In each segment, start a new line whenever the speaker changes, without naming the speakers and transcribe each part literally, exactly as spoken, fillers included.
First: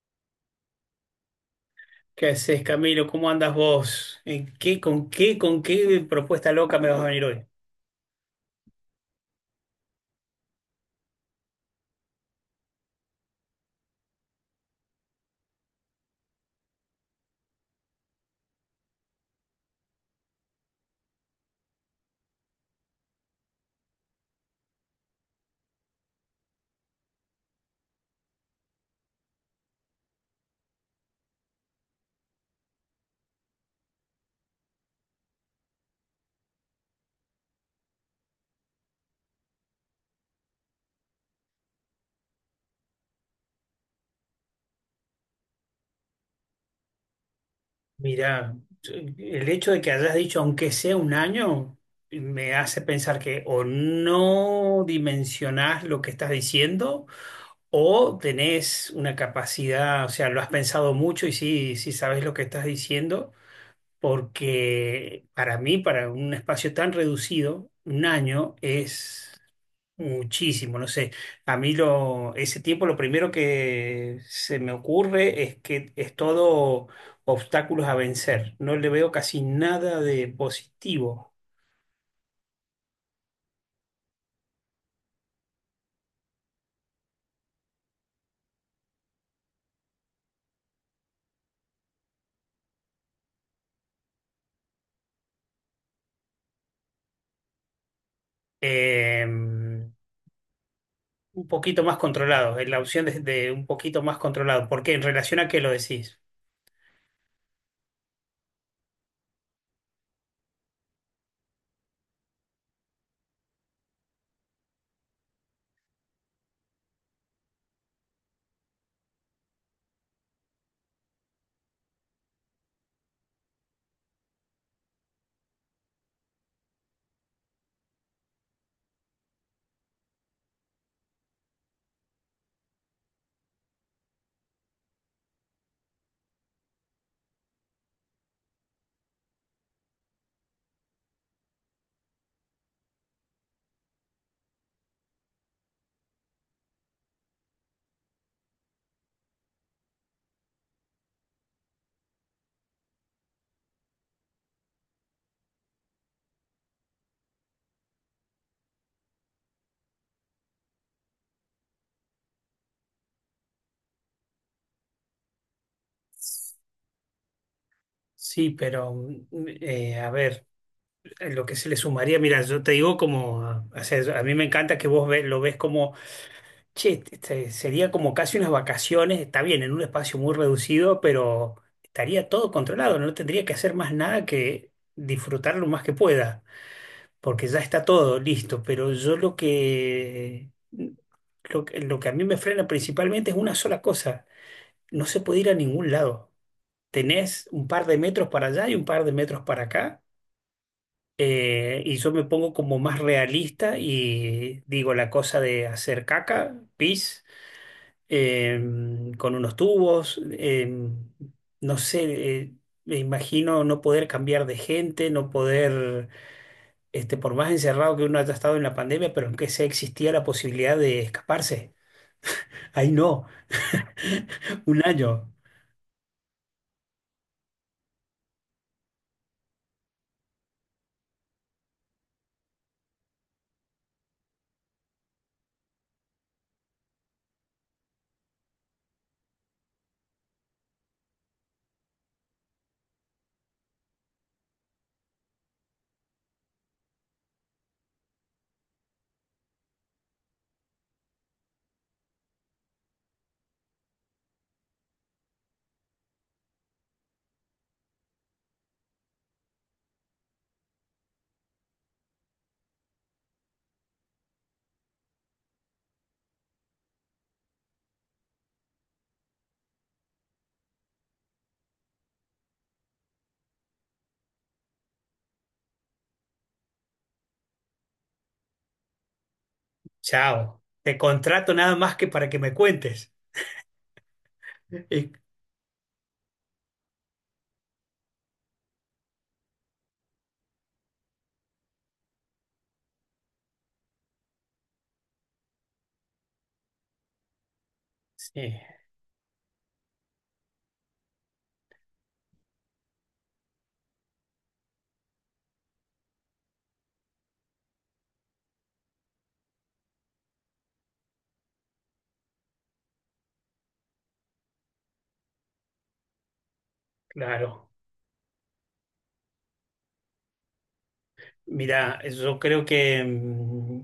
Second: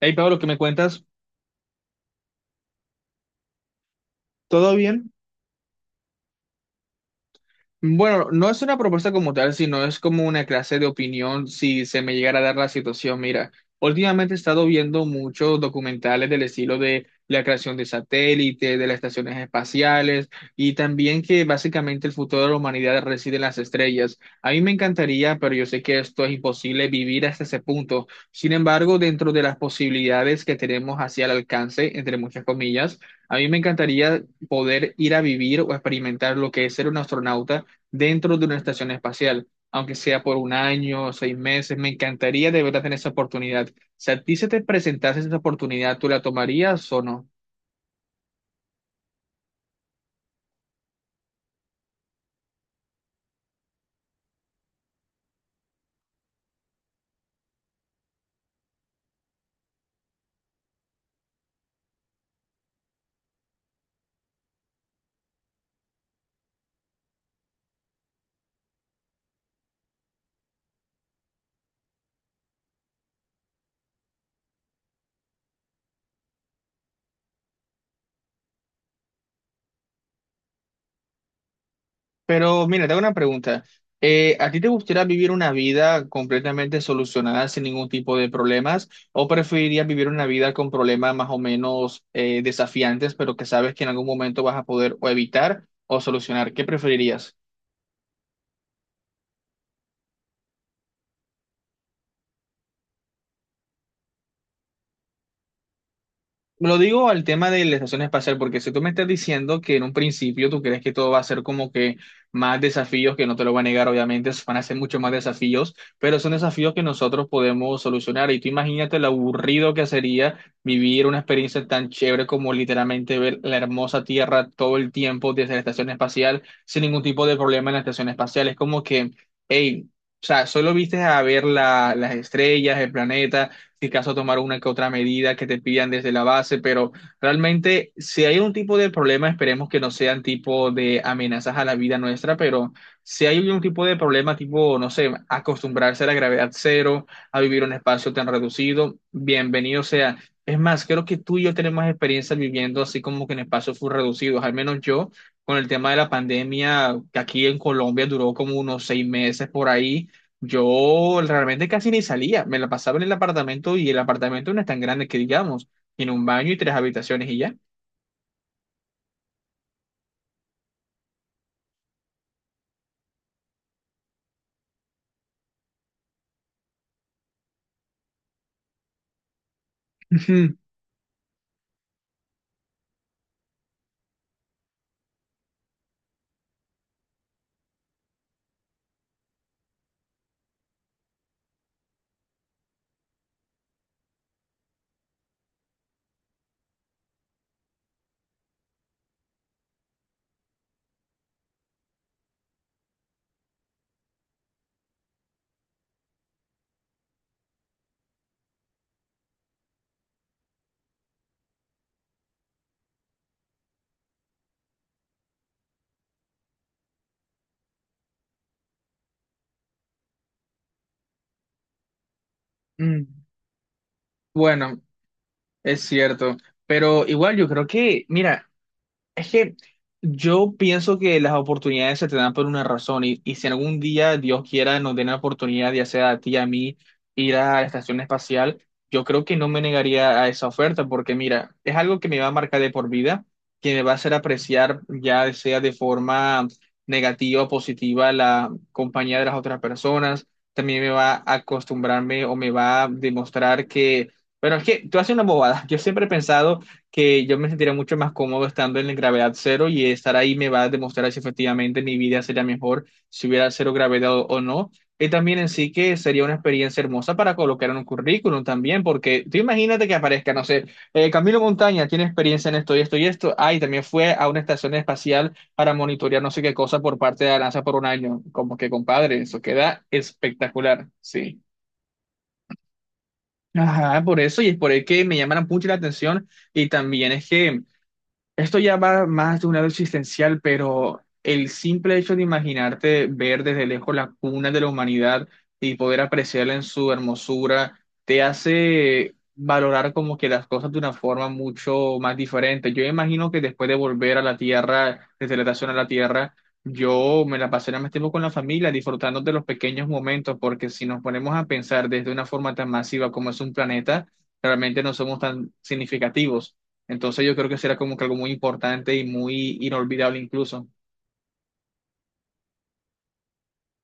Hey Pablo, ¿qué me cuentas?
¿Qué haces, Camilo? ¿Cómo andas vos? ¿En
¿Todo
qué, con
bien?
qué, con qué propuesta loca me vas a venir hoy?
Bueno, no es una propuesta como tal, sino es como una clase de opinión si se me llegara a dar la situación. Mira, últimamente he estado viendo muchos documentales del estilo de la creación de satélites, de las estaciones espaciales y también que básicamente el futuro de la humanidad reside en las estrellas. A mí me encantaría, pero yo sé que esto es imposible vivir hasta ese punto. Sin embargo, dentro de las posibilidades que tenemos hacia el alcance, entre muchas comillas, a mí me encantaría poder ir a vivir o experimentar lo que es ser un astronauta dentro de una estación espacial, aunque sea por un año o seis meses. Me encantaría de verdad tener esa oportunidad. Si a ti se te presentase esa oportunidad, ¿tú la tomarías o no?
Mirá, el hecho de que hayas dicho aunque sea un año me hace pensar que o no dimensionás lo que estás diciendo o tenés una capacidad, o sea, lo has pensado mucho y sí, sí sabes lo que estás diciendo, porque para mí, para un espacio tan reducido, un año es muchísimo, no sé. A mí lo, ese tiempo lo primero que se me ocurre es que es todo obstáculos a vencer. No le veo casi nada de positivo.
Pero mira, te hago una pregunta. Eh, ¿a ti te gustaría vivir una vida completamente solucionada sin ningún tipo de problemas? ¿O preferirías vivir una vida con problemas más o menos eh, desafiantes, pero que sabes que en algún momento vas a poder o evitar o solucionar? ¿Qué preferirías?
Eh, un poquito más controlado, es la opción de, de un poquito más controlado. ¿Por qué? En relación a qué lo decís.
Lo digo al tema de la estación espacial, porque si tú me estás diciendo que en un principio tú crees que todo va a ser como que más desafíos, que no te lo voy a negar, obviamente, van a ser mucho más desafíos, pero son desafíos que nosotros podemos solucionar. Y tú imagínate lo aburrido que sería vivir una experiencia tan chévere como literalmente ver la hermosa Tierra todo el tiempo desde la estación espacial, sin ningún tipo de problema en la estación espacial. Es como que, hey, o sea, solo viste a ver la- las estrellas, el planeta si caso tomar una que otra medida que te pidan desde la base, pero realmente si hay un tipo de problema, esperemos que no sean tipo de amenazas a la vida nuestra, pero si hay un tipo de problema tipo, no sé, acostumbrarse a la gravedad cero, a vivir un espacio tan reducido, bienvenido sea. Es más, creo que tú y yo tenemos experiencia viviendo así como que en espacios full reducidos, al menos yo con el tema de la pandemia, que aquí en Colombia duró como unos seis meses por ahí, yo realmente casi ni salía, me la pasaba en el apartamento y el apartamento no es tan grande que digamos, tiene un baño y tres habitaciones y ya.
Sí, pero mm, eh, a ver, lo que se le sumaría, mira, yo te digo como, o sea, a mí me encanta que vos ve- lo ves como: che, este- este sería como casi unas vacaciones, está bien, en un espacio muy
Ujú.
reducido, pero estaría todo controlado, no tendría que hacer más nada que disfrutar lo más que pueda, porque ya está todo listo, pero yo lo que, lo que, lo que a mí me frena principalmente es una sola cosa, no se puede ir a ningún lado. Tenés un par de metros para allá y un par de metros para acá, eh, y yo me pongo como más realista y digo la cosa de hacer caca, pis em, con unos tubos, em, no sé, eh, me imagino no poder cambiar de gente, no poder, este, por más encerrado que uno haya estado en la pandemia, pero aunque sea existía la posibilidad de escaparse. Ahí
Mm.
no,
Bueno,
un año,
es cierto, pero igual yo creo que, mira, es que yo pienso que las oportunidades se te dan por una razón y, y si algún día Dios quiera nos den la oportunidad, ya sea a ti, a mí, ir a la estación espacial, yo creo que no me negaría a esa oferta porque mira, es algo que me va a marcar de por vida, que me va a hacer apreciar ya sea de forma negativa o positiva la compañía de las otras personas, también me va a acostumbrarme o me va a demostrar que, bueno, es que tú haces una bobada, yo siempre he pensado que yo me sentiría mucho más cómodo estando en gravedad cero y estar ahí me va a demostrar si efectivamente mi vida sería mejor si hubiera cero gravedad o, o no. Y también en sí que sería una experiencia hermosa para colocar en un currículum también, porque tú imagínate que aparezca, no sé, eh, Camilo Montaña tiene experiencia en esto y esto y esto, ah, y también fue a una estación espacial para monitorear no sé qué cosa por parte de la NASA por un año. Como que, compadre, eso queda
chao,
espectacular,
te
sí.
contrato nada más que para que me cuentes.
Ajá, por eso, y es por el que
Eh,
me llamaron mucho la atención, y también es que esto ya va más de un lado existencial, pero el simple hecho de imaginarte ver desde lejos la cuna de la humanidad y poder apreciarla en su hermosura, te
sí,
hace valorar como que las cosas de una forma mucho más diferente. Yo imagino que después de volver a la Tierra, desde la estación a la Tierra, yo me la pasaré más tiempo con la familia, disfrutando de los pequeños momentos, porque si nos ponemos a pensar desde una forma tan masiva como es un planeta, realmente no somos tan significativos. Entonces yo creo que
claro.
será como que algo muy importante y muy inolvidable incluso.
Mirá, yo creo que, mm,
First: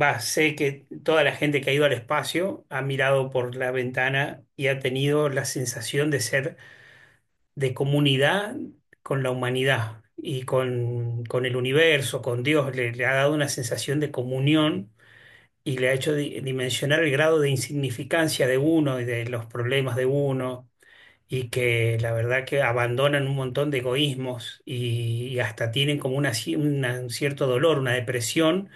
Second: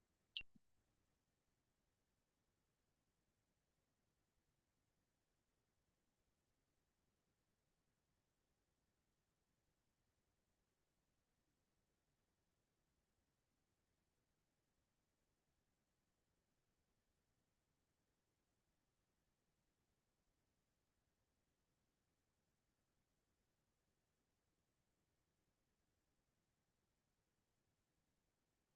va, sé que toda la gente que ha ido al espacio ha mirado por la ventana y ha tenido la sensación de ser de comunidad con la humanidad y con, con el universo, con Dios. Le, le ha dado una sensación de comunión y le ha hecho di- dimensionar el grado de insignificancia de uno y de los problemas de uno y que la verdad que abandonan un montón de egoísmos y, y hasta tienen como una, ci- una- un cierto dolor, una depresión,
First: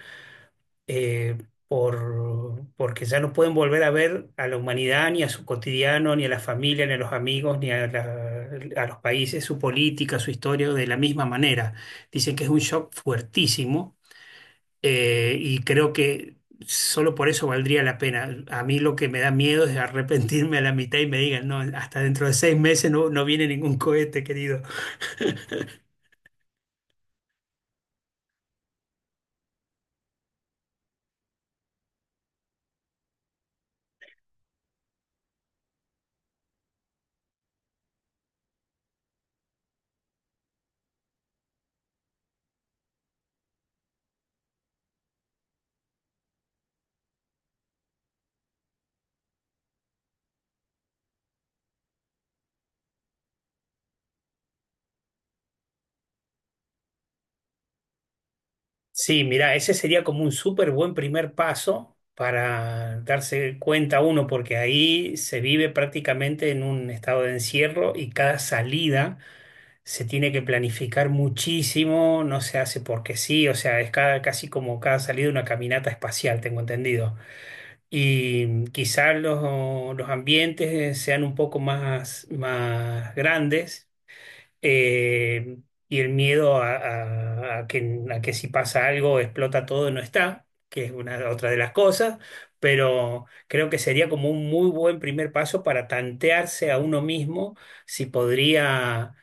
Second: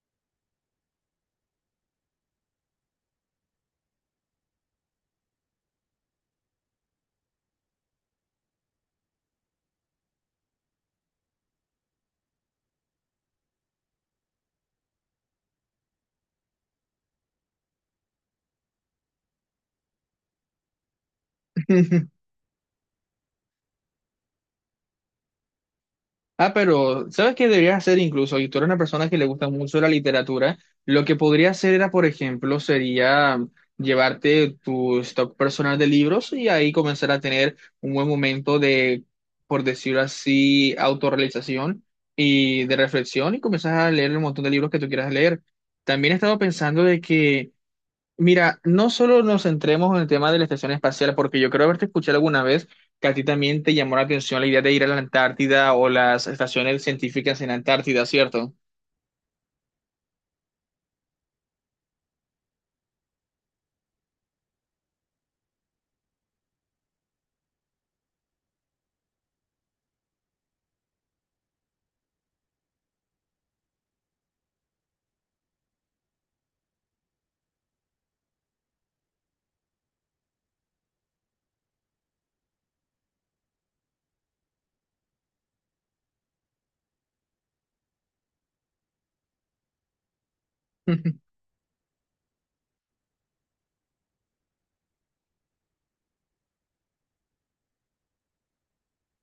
eh, por, porque ya no pueden volver a ver a la humanidad, ni a su cotidiano, ni a la familia, ni a los amigos, ni a, la- a los países, su política, su historia, de la misma manera. Dicen que es un shock fuertísimo, eh, y creo que solo por eso valdría la pena. A mí lo que me da miedo es arrepentirme a la mitad y me digan, no, hasta dentro de seis meses no, no viene ningún cohete, querido.
Ah, pero ¿sabes qué deberías hacer incluso? Y tú eres una persona que le gusta mucho la literatura, lo que podría hacer era, por ejemplo, sería llevarte tu stock personal de libros y ahí comenzar a tener un buen momento de, por decirlo así, autorrealización y de reflexión y comenzar a leer el montón de libros que tú quieras leer. También he estado pensando de que mira, no solo nos centremos en el tema de la estación espacial, porque yo creo haberte escuchado alguna vez que a ti también te llamó la atención la idea de ir a la Antártida o las estaciones científicas en Antártida, ¿cierto?
Sí, mira, ese sería como un súper buen primer paso para darse cuenta uno, porque ahí se vive prácticamente en un estado de encierro y cada salida se tiene que planificar muchísimo, no se hace porque sí, o sea, es cada- casi como cada salida una caminata espacial, tengo entendido. Y quizás los, los ambientes sean un poco más, más grandes, eh, y el miedo a, a- a que, a que si pasa algo explota todo no está, que es una otra de las cosas, pero creo que sería como un muy buen primer paso para tantearse a uno mismo si podría...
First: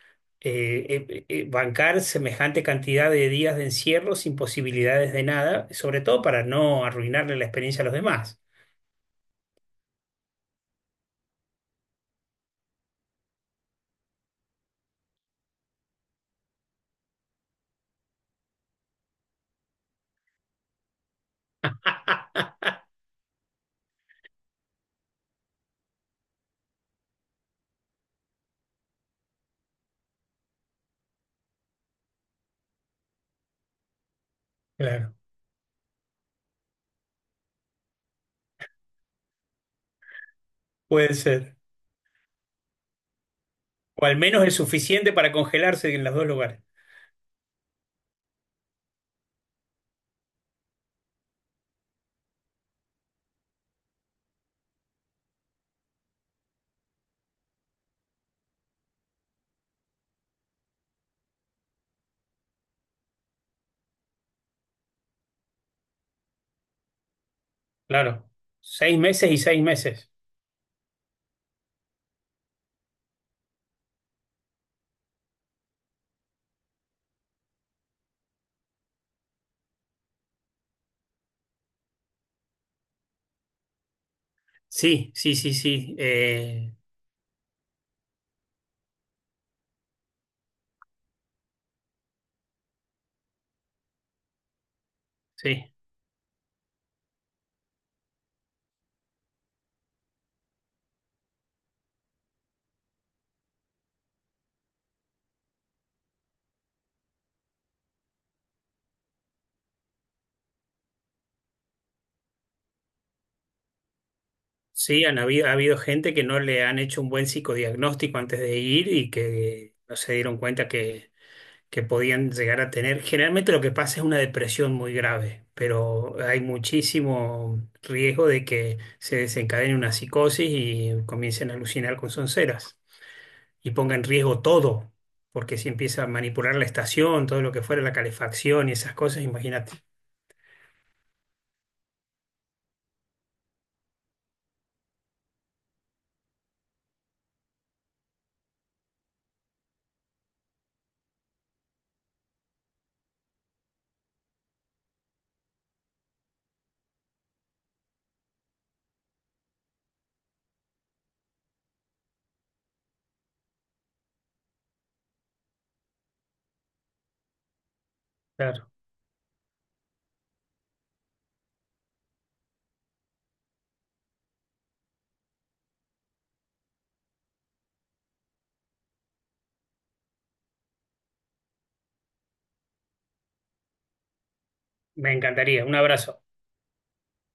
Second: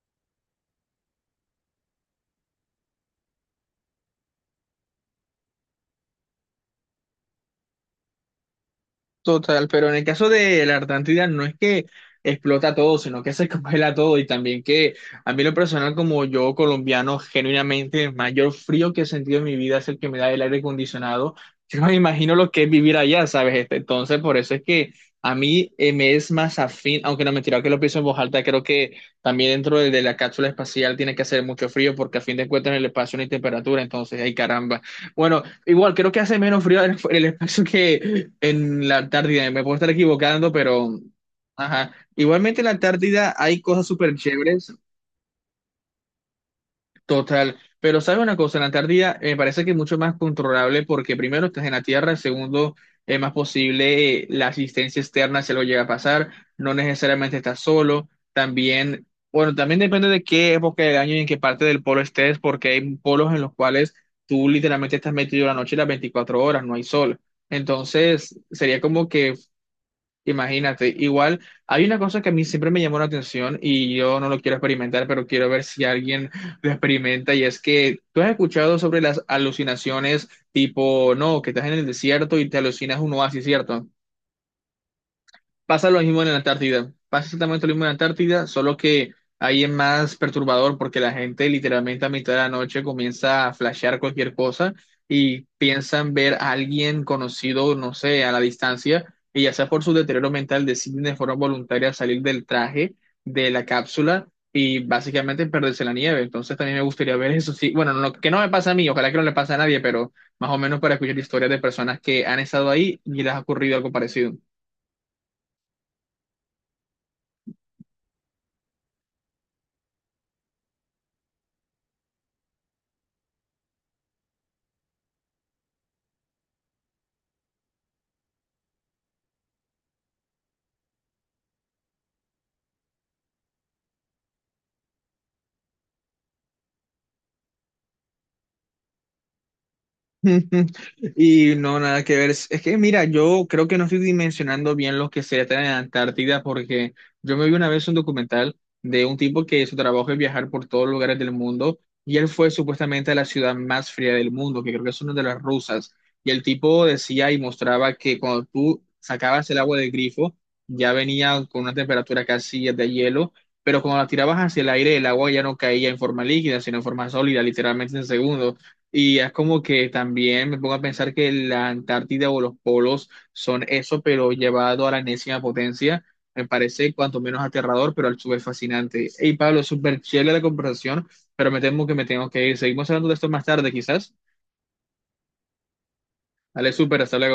eh, eh, eh, bancar semejante cantidad de días de encierro sin posibilidades de nada, sobre todo para no arruinarle la experiencia a los demás.
Total, pero en el caso de la Antártida no es que explota todo, sino que se congela todo y también que a mí lo personal como yo colombiano, genuinamente el mayor frío que he sentido en mi vida es el que me da el aire acondicionado. Yo no me imagino lo que es vivir allá, ¿sabes? Este, Entonces, por eso es que a mí eh, me es más afín, aunque no mentira que lo pienso en voz alta, creo que también dentro de, de la cápsula espacial tiene que hacer mucho frío porque a fin de cuentas en el espacio no hay temperatura, entonces, ay caramba. Bueno, igual creo que hace menos frío en el, en el espacio que en la Antártida. Me puedo estar equivocando, pero
Puede ser.
ajá. Igualmente en la Antártida hay cosas
O
súper
al menos el
chéveres.
suficiente para congelarse en los dos lugares.
Total, pero sabes una cosa, la Antártida eh, me parece que es mucho más controlable porque primero estás en la Tierra, segundo es más posible eh, la asistencia externa si algo llega a pasar, no necesariamente estás solo, también, bueno, también depende de qué época del año y en qué parte del polo estés, porque hay polos en los cuales tú literalmente estás metido la noche y las veinticuatro horas, no hay sol.
Claro.
Entonces, sería
Seis
como
meses
que
y seis meses.
imagínate, igual hay una cosa que a mí siempre me llamó la atención y yo no lo quiero experimentar, pero quiero ver si alguien lo experimenta y es que tú has escuchado sobre las alucinaciones tipo, no, que estás en el desierto y te alucinas un oasis, ¿cierto?
Sí, sí, sí,
Pasa
sí.
lo mismo en la
Eh,
Antártida. Pasa exactamente lo mismo en la Antártida, solo que ahí es más perturbador porque la gente literalmente a mitad de la noche comienza a flashear cualquier cosa y
sí.
piensan ver a alguien conocido, no sé, a la distancia, y ya sea por su deterioro mental deciden de forma voluntaria salir del traje, de la cápsula y básicamente perderse en la nieve. Entonces también me gustaría ver eso. Sí, bueno, no, que no me pasa a mí, ojalá que no le pase a nadie, pero más o menos para escuchar historias de personas que han estado ahí y les ha ocurrido algo parecido.
Sí, han habido, ha habido gente que no le han hecho un buen psicodiagnóstico antes de ir y que no se dieron cuenta que, que podían llegar a tener. Generalmente lo que pasa es una depresión muy grave, pero hay muchísimo riesgo de que se desencadene una psicosis y comiencen a alucinar con sonceras y ponga en riesgo todo, porque si empieza a manipular la estación, todo lo que fuera, la calefacción y esas cosas, imagínate.
Y no, nada que ver. Es es que, mira, yo creo que no estoy dimensionando bien lo que se trata en Antártida porque yo me vi una vez un documental de un tipo que su trabajo es viajar por todos los lugares del mundo y él fue supuestamente a la ciudad más fría del mundo, que creo que es una de las rusas. Y el tipo decía y mostraba que cuando tú sacabas el agua del grifo ya venía con una temperatura casi de hielo, pero cuando la tirabas hacia el aire el agua ya no caía en forma líquida, sino en forma sólida, literalmente en segundos.
Claro,
Y es como que también me pongo a pensar que la Antártida o los polos son eso, pero llevado a la enésima potencia. Me parece cuanto menos aterrador, pero al su vez fascinante. Hey, Pablo, súper chévere la conversación, pero me temo que me tengo que ir. Seguimos hablando de esto más tarde, quizás.
me encantaría. Un abrazo.
Dale, súper, hasta luego.